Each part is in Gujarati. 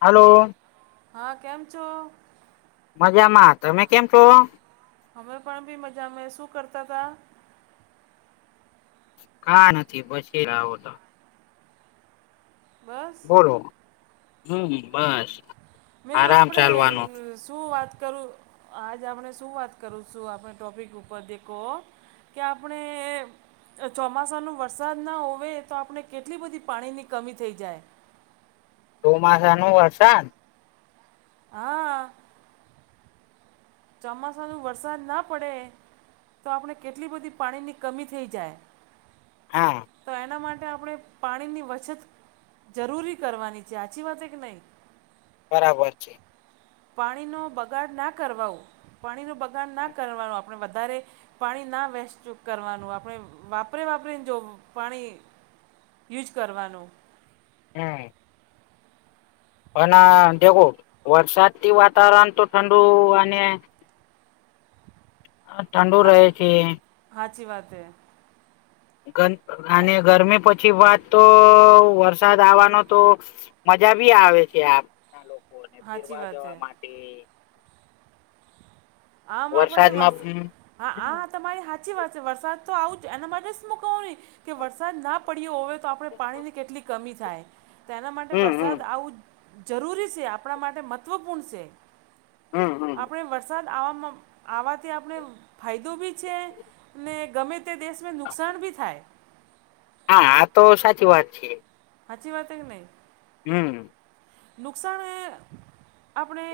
હાલો. હા કેમ છો? મજામાં તમે કેમ છો? અમે પણ બી મજામાં શું કરતા હતા? કા નથી પછી લાવોતો. બસ. બોલો હમ્મ બસ. મેં આરામ આપણે ચાલવાનો શું વાત કરું. આજ આપણે શું વાત કરું છું આપણે ટોપિક ઉપર દેખો કે આપણે ચોમાસાનો વરસાદ ના હોવે તો આપણે કેટલી બધી પાણીની કમી થઈ જાય. ચોમાસાનું વરસાદ? હા ચોમાસાનું વરસાદ ના પડે તો આપણે કેટલી બધી પાણીની કમી થઈ જાય. હા તો એના માટે આપણે પાણીની વછત જરૂરી કરવાની છે હાચી વાત હેકે નહી? બરાબર છે. પાણીનો બગાડ ના કરવા. પાણીનો બગાડ ના કરવાનું આપણે વધારે પાણી ના વેસ્ટ કરવાનું. આપણે વાપરી વાપરીને જો પાણી યુઝ કરવાનું. હમ્મ અન દેખો વરસાદથી વાતાવરણ તો ઠંડુ અને ઠંડુ રહે છે. હાચી વાત હે. ગંદ અને ગરમી પછી વાત તો વરસાદ આવવાનો તો મજા ભી આવે છે આપના લોકોને સાચી ફેરવા વાત એ જવા માટે. આમ આપણે વરસાદમાં વરસ હા હમ આ તમારી હાચી વાત છે. વરસાદ તો આવુ જ એના [inaudible] કે વરસાદ ના પડ્યો હોવે તો આપણે પાણીની કેટલી કમી થાય. તેના માટે હમ હમ વરસાદ આવું જરૂરી છે. આપણા માટે મહત્ત્વપૂર્ણ છે. હમ હમ આપણે વરસાદ આવામાં આવાથી આપણે ફાયદો બી છે. ને ગમે તે દેશને નુકસાન બી થાય. હા આતો સાચી વાત છે. હાચી વાત હેકે નહીં? હમ્મ નુકસાન આપણે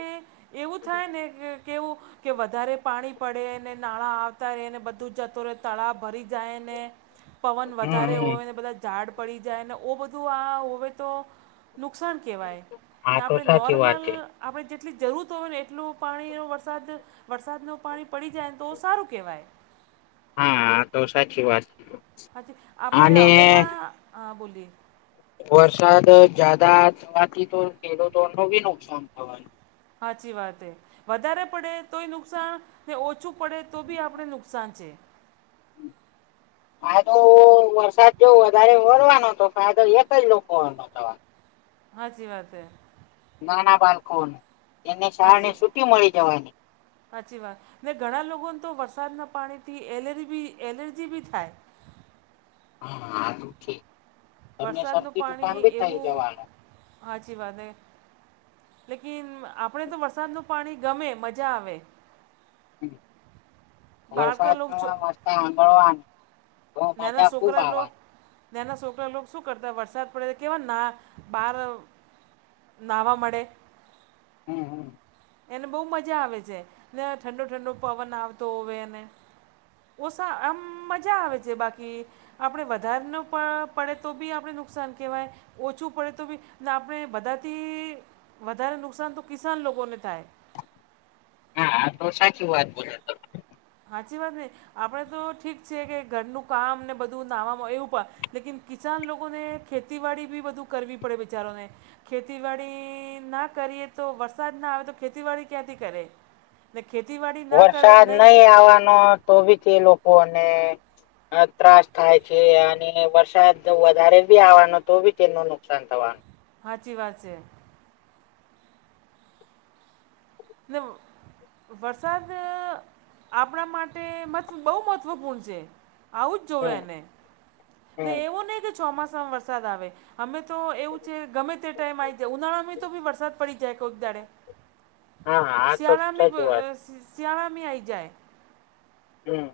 એવું થાય ને કે કેવું કે વધારે પાણી પડેને, નાણાં આવતા રહે ને, બધું જતું રહે તળાવ ભરી જાય ને. પવન હમ વધારે હમ હોય ને બધા ઝાડ પડી જાય ને, ઓ બધું આ હોવે તો નુકસાન કેવાય. હા ને તો આપણે સાચી વાત નોર્મલ છે આપણે જેટલી જરૂરત હોવે ને એટલું પાણીનો વરસાદ વરસાદનું પાણી પડી જાય તો સારું કેવાય. હા આતો સાચી વાત. હાચી આપણે અને હવેના હા બોલીએ વરસાદ જ્યાદા થવાથી તો ખેડૂતોનુ બી નુકસાન થવાનું. હાચી વાત હે. વધારે પડે તોય નુકસાન ને ઓછું પડે તો બી આપણે નુકસાન છે. આતો વરસાદ જો વધારે વરવાનો તો ફાયદો એક જ લોકોનો થવાનો. હાચી વાત હે. નાના બાળકોન એને કારને છૂટી મળી જવાની. હાચી વાત. ને ઘણા લોકોન તો વરસાદના પાણીથી એલરી બી એલર્જી બી થાય. હા દુખે. તમને વરસાદનું શરદી ઝુકામ બી થઈ જવાનો. હાચી વાત એ. લેકિન આપડે તો વરસાદનુ પાણી ગમે મજા આવે. બાળકા લોક વરસાદનુ છો આ મસ્ત [unintelligible] આ નાના સોકરા લોગ નાના સોકરા લોગ સુ કરતા વરસાદ પડે એટલે કેવા ના બહાર અહ નાવા મંડે. હમ્મ હમ્મ. એને બહુ મજા આવે છે ને ઠંડો-ઠંડો પવન આવતો હોવે એને ઓસા આમ મજા આવે છે બાકી. આપડે વધાર નુ પ-પડે તો બી આપડે નુકસાન કહેવાય ઓછું પડે તો બી ને આપણે બધાથી વધારે નુકસાન તો કિસાન લોગોને થાય. હા તો સાચી વાત બોલ્યા તમ હાચી વાત ને, આપડે તો ઠીક છે કે ઘરનું કામ ને બધું નાવામાં એવું પ લેકિન કિસાન લોગોને ખેતીવાડી બી બધું કરવી પડે બિચારોને. ખેતીવાડી ના કરીએ તો, વરસાદ ના આવે તો ખેતીવાડી ક્યાંથી કરે. ને ખેતીવાડી ના કરે વરસાદ નહીં નહી આવવાનો તો બી તે લોકોને અહ ત્રાસ થાય છે અને વરસાદ વધારે બી આવવાનો તો બી તેનું નુકસાન થવાનું. હાચી વાત છે. નેમ વરસાદ આપડા માટે મત બહુ મહત્ત્વપૂર્ણ છે. આવવું જ જોવે હમ એને, ને હમ એવું નહીં કે ચોમાસામાં વરસાદ આવે. હમે તો એવું છે ગમે તે ટાઈમ આઈ જાય ઉનાળામે તો બી વરસાદ પડી જાય કોઈક દાડે. હા આ તો સીયાળામી બ સાચી વાત સ સીયાળામી આઈ જાય. હમ્મ.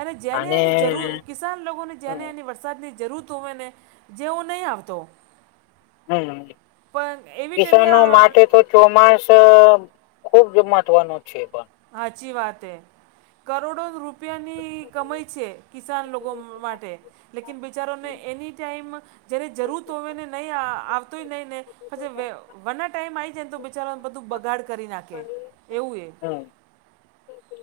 અને જેને એની જરૂર કિસાન લોગોને હમ જેને એની વસ સાદની જરુરત હોઈને જેવો નહીં આવતો. હમ્મ પણ એવી કિસાનો ટાઈમે માટે તો ચોમાસો ખૂબજ મહત્વનો છે પણ. હાચી વાત એ. કરોડો રૂપિયાની કમાઈ છે. કિસાન લોકો મ-માટે. લેકિન બિચારોને એની ટાઈમ જ્યારે જરુરત હોવે ને નહી આ-આવતોય નહી ને પાછા વે-વના ટાઈમ આઈ જાયન તો બિચારાઓન બધું બગાડ કરી નાખે એવું એ. હમ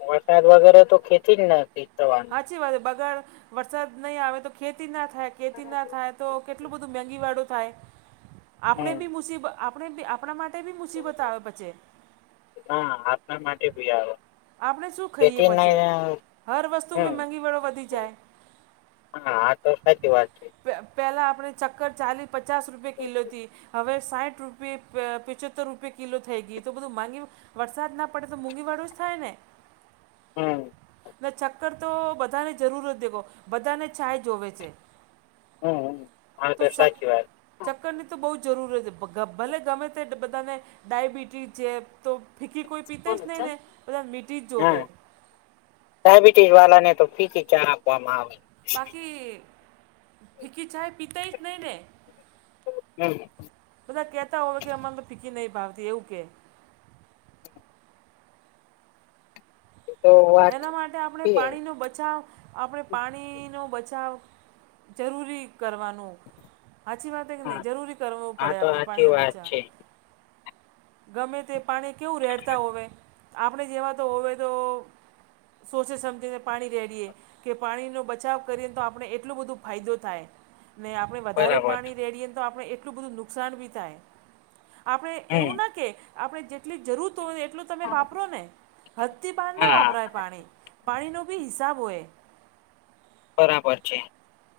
વરસાદ વગર તો ખેતી જ નથી થવાન હાચી વાત એ બગાડ વરસાદ નઈ આવે તો ખેતી ના થાય કેતી ના થાય તો કેટલું બધું મેઘીવાળું થાય આપણે હમ બી મુસીબ આપડે બી આપડે માટે બી મુસીબત આવે પછી. હા, આપડા માટે બી આવે. આપડે સુ ખઈએ ખેતી પછે, નહી હર વસ્તુ હમ મેં મેંઘીવાળું વધી જાય. હા, આ તો સાચી વાત છે. પે પેલાં આપળે ચક્કર ચાલી પચાસ રૂપે કિલોથી હવે સાઈટ રૂપિયે પ પિચોતર રૂપે કિલો થઈ ગઈ તો બધું માંગી, વરસાદ ના પડે તો મોંઘી વાળો જ થાય ને. હમ્મ. ને ચક્કર તો બધાને જરૂર જ દેખો બધાને ચાય જોવે છે. હમ્મ, હા તો તે ચક સાચી વાત. હા ચક્કરની તો બોજ જરૂર જરુર પગ ભલે ગમે તે બધાને ડાયબિટીઝ જે તો ફીકી કોઈ પીતે જ નય ને, બધાન મીઠી જ જોવે. ડાયાબિટીસ વાલા ને તો ફીકી જ ચા આપવામાં આવે. બાકી ફીકી ચાય પીતૈ જ નય ને. [unintelligible] બધા કેતા હોવે કે અમાંન ફીકી નય ભાવતી એવું કે. તો વાત એના માટે આપણે છે પાણીનો બચાવ આપળે પાણીનો બચાવ જરૂરી કરવાનો. હાચી વાત એ નય હા જરૂરી કરવું આ પડે તો આપણે સાચી પાણી નું વાત બચાવ. છે ગમે તે પાણી કેવું રેડતા હોવે આપણે જેવા તો હોવે તો સોચી સમજીને પાણી રેડીએ કે પાણીનું બચાવ કરીએને તો આપણે એટલું બધું ફાયદો થાય ને આ પણે વધારે બરાબર પાણી રેડીએ તો આપણે એટલું બધું નુકસાન બી થાય. આપણે હમ એવું ના કે આપણે જેટલી જરૂત તો એ એટલું તમે વાપરો ને હદથી બહાર ના હા વાપરાય પાણી. પાણી નો બી હિસાબ હોય. બરાબર છે.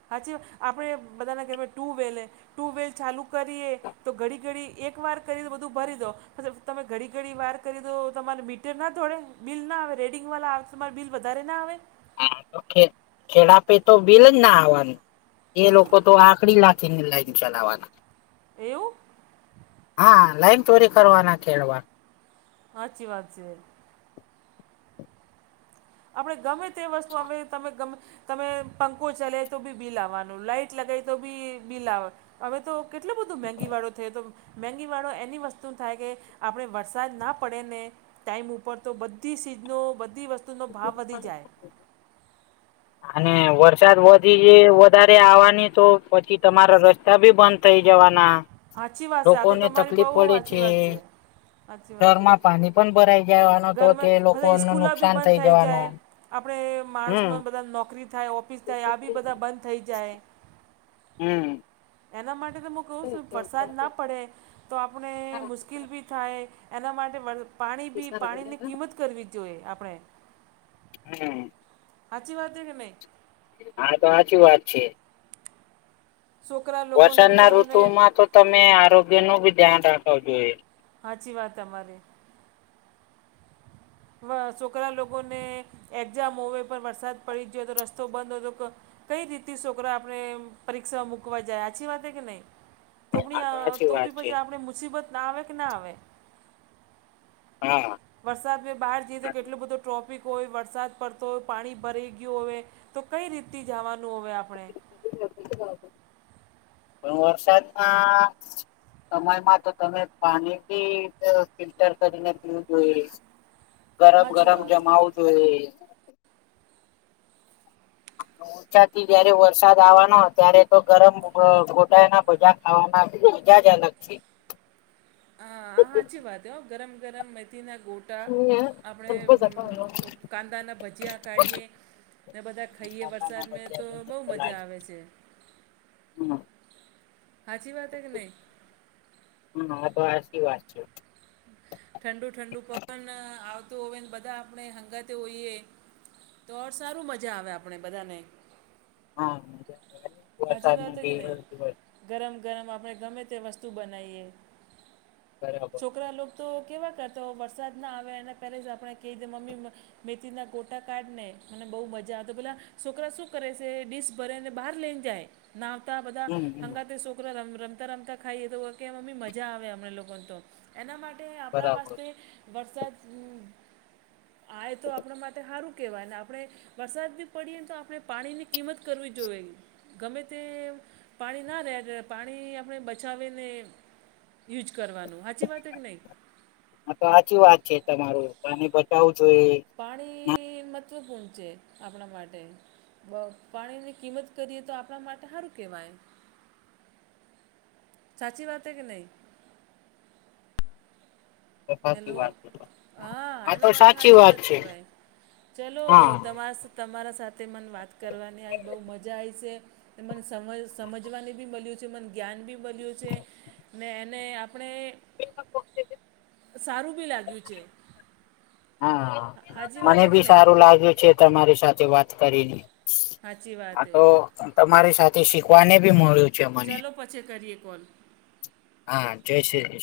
હાચીવ આપળે બધાના ઘરમાં ટુ વેલ લે ટુ વેલ ચાલુ કરીએ તો ઘડી ઘડી એક વાર કરી ને બધું ભરી દો મતલબ તમે ઘડી ઘડી વાર કરી દો તમારે મી તરના થોળે, બિલ ના આવે, રેડિંગવાળા આવ તો તમારે બિલ વધારે ના આવે? હા તો ખેડ ખેડાપિ તો બિલ જ ના આવાનું એ લોકો તો આકડી લા ખી ને લાઈન ચલાવાના. એવું? હા, લાઈન ચોરી કરવા ના ખેડવા. હાચી વાત છે. આપળે ગમે તે વસ્તુ અમે તમે ગમે તમે પંખો ચલા તો બી બિ આવાનું, લાઈટ લગાઇ તો બી બિ આવ અવે તો કેટલું બધું મેંગીવાળો થયો તો મેંગીવાળો એની વસ્તુન થાય કે આપળે વરસાદ ના પડેને ટાઈમ ઉપર તો બધી સીઝનો, બધી વસ્તુનો ભાવ વધી જાય. અને વરસાદ વધી એ વધારે આવાની તો પછી તમારા રસ્તા બી બંધ થઇ જવાના સાચી વાત છે આ તો લોકોને તમારી તકલીફ બહુ પડે સાચી છે, વાત સાચી વાત છે ઘરમાં પાણી પણ ભરાઈ જવાનો તો તે ઘરમાં લોકોનું નુકસાન થઇ જવાનું. આપળે હમ માણસનો ને બધાન નોકરી થાય, ઓફિસ થાય આ બી બધા બંધ થઈ જાય. હમ્મ. એના માટે તો મુ કંવ સું વરસાદ ના પડે તો આપૂણે મુશ્કિલ બી થાય. એના માટે વલ પાણી બી પાણીની કિંમત કરવી જોઈએ આપળે. હમ્મ. હાચી વાત હે કે નય? માર તો સાચી વાત છે. છોકરા લોકોને વરસાદ ના બિચારોને ઋતુ માં તો તમે આરોગ્ય નું ભી ધ્યાન રાખવું જોઈએ. હાચી વા તમારી વ છોકરા લોકોને એક્ઝામ હોવે પર વરસાદ પડી જયો તો રસ્તો બંધ હતો તો કઈ રીતે સોકરા આપણે પરીક્ષામાં મુકવા જા, હાચી વાત હે કે નઈ તોબદી આ સાચી તો વાત બી છે પછી આપણે મુસીબત ના આવે કે ના આવે. હા વરસાદ મે બહાર જઈએ તો કેટલો બધો ટ્રોફિક હોય, વરસાદ પડતો હોય પાણી ભરાઈ ગયું હોવે. તો કઈ રીત થી જવાનું હવે આપણે? વરસાદમાં સમયમાં તો તમે પાની પી, તે ફિલ્ટર કરીને પીવું જોઈએ. સાચી ગરમ-ગરમ વાત હે જમાંવું જોઈએ. છત થી ત્યારે વરસાદ આવાનો, ત્યારે તો ગરમ અ ખોટા એના ભજ્યા ખાવાના મજા જ અલગ છે. હ.. હા, હાચી વાત હ, ગરમ-ગરમ મેથીના ગોટ ટા આપણે કાકાના ભજીયા કાંદાના ભજીયા કાઢીએ. ને બધા બી ખાઈએ વરસાદ મસ્ત મે તો બોવ મજા લાગે. હમ આવે છે. [unintelligible] હાચી વાત હે કે નઈ હા-હા, તો હાચી વાત છે. ઠંડુ-ઠંડુ પવન આવતું હોવે ને, બધા આપણે હંગાતે હોઈએ તો ઓર સારું મજા આવે આપણે બધાને હા હાજી વાત વરસાદના હે કે નઈ દિવસ દિવસ ગરમ-ગરમ આપણે ગમે તે વસ્તુ બનાઇએ, બરાબર છોકરા લોકો તો કેવા કરતો વરસાદ ના આવે એને પેલે જ આપણે કઇ દે, મમ્મી મન તો મેથીના ગોટા કાઢ ને, મને બઉ મજા આવ તો પેલા છોકરા શું કરે સે ડીશ ભરેને બહાર લઈને જાય, ના આવતા બધા હમ હમ હંગાતે સો કોરા રમ, રમતા-રમતા ખાઈએ તો કે મમ્મી મજા આવે અમને લોકોને તો, એના માટ તે આપડા બરાબર વાસ્તે વરસાત, આય તો આપણા માટે હારું. કેવાય ને આપડે વરસાદ બી પડીએ તો આપણે પાણીની કિંમત કરવી જોએ. ગમે તે પાણી ના રેડ પાણી આપણે બચાવી ને યુજ કરવાનું હાચી વાત હે કે નઇ? હા તો હાચી વાત છે તમારું, પાણી બચાવું જોઈએ. પાણી મહત્ત્વપૂર્ણ છે, આપણા માટે બ પાણીની કિંમત કરીએ તો આપણા માટે હારું કેવાય. સાચી વાત હે કે નઈ? સાચી હેલો.. વાત છે. હા, તો એના માટે સાચી હાચી વાત છે કેવાય ચલો હા. તમાસ તમારા સાથે મને વાત કરવાની આજ બઉ મજા આયી સે. મને સમજ સમજવાની બી મલ્યું છે, મને જ્ઞાન બી મલ્યું છે. ને એને આપણે સારું બી લાગ્યું છે. હા, સાચી વાત મને હે કે બી નહીં સારું લાગે છે, તમારી સાથે વાત કરીને. સાચી વાત આ હે તો તમારી સાથે શીખવાને બી મળ્યું. છે મને ચલો પછી કરીએ કોલ હા, જય શ્રી કૃષ્ણ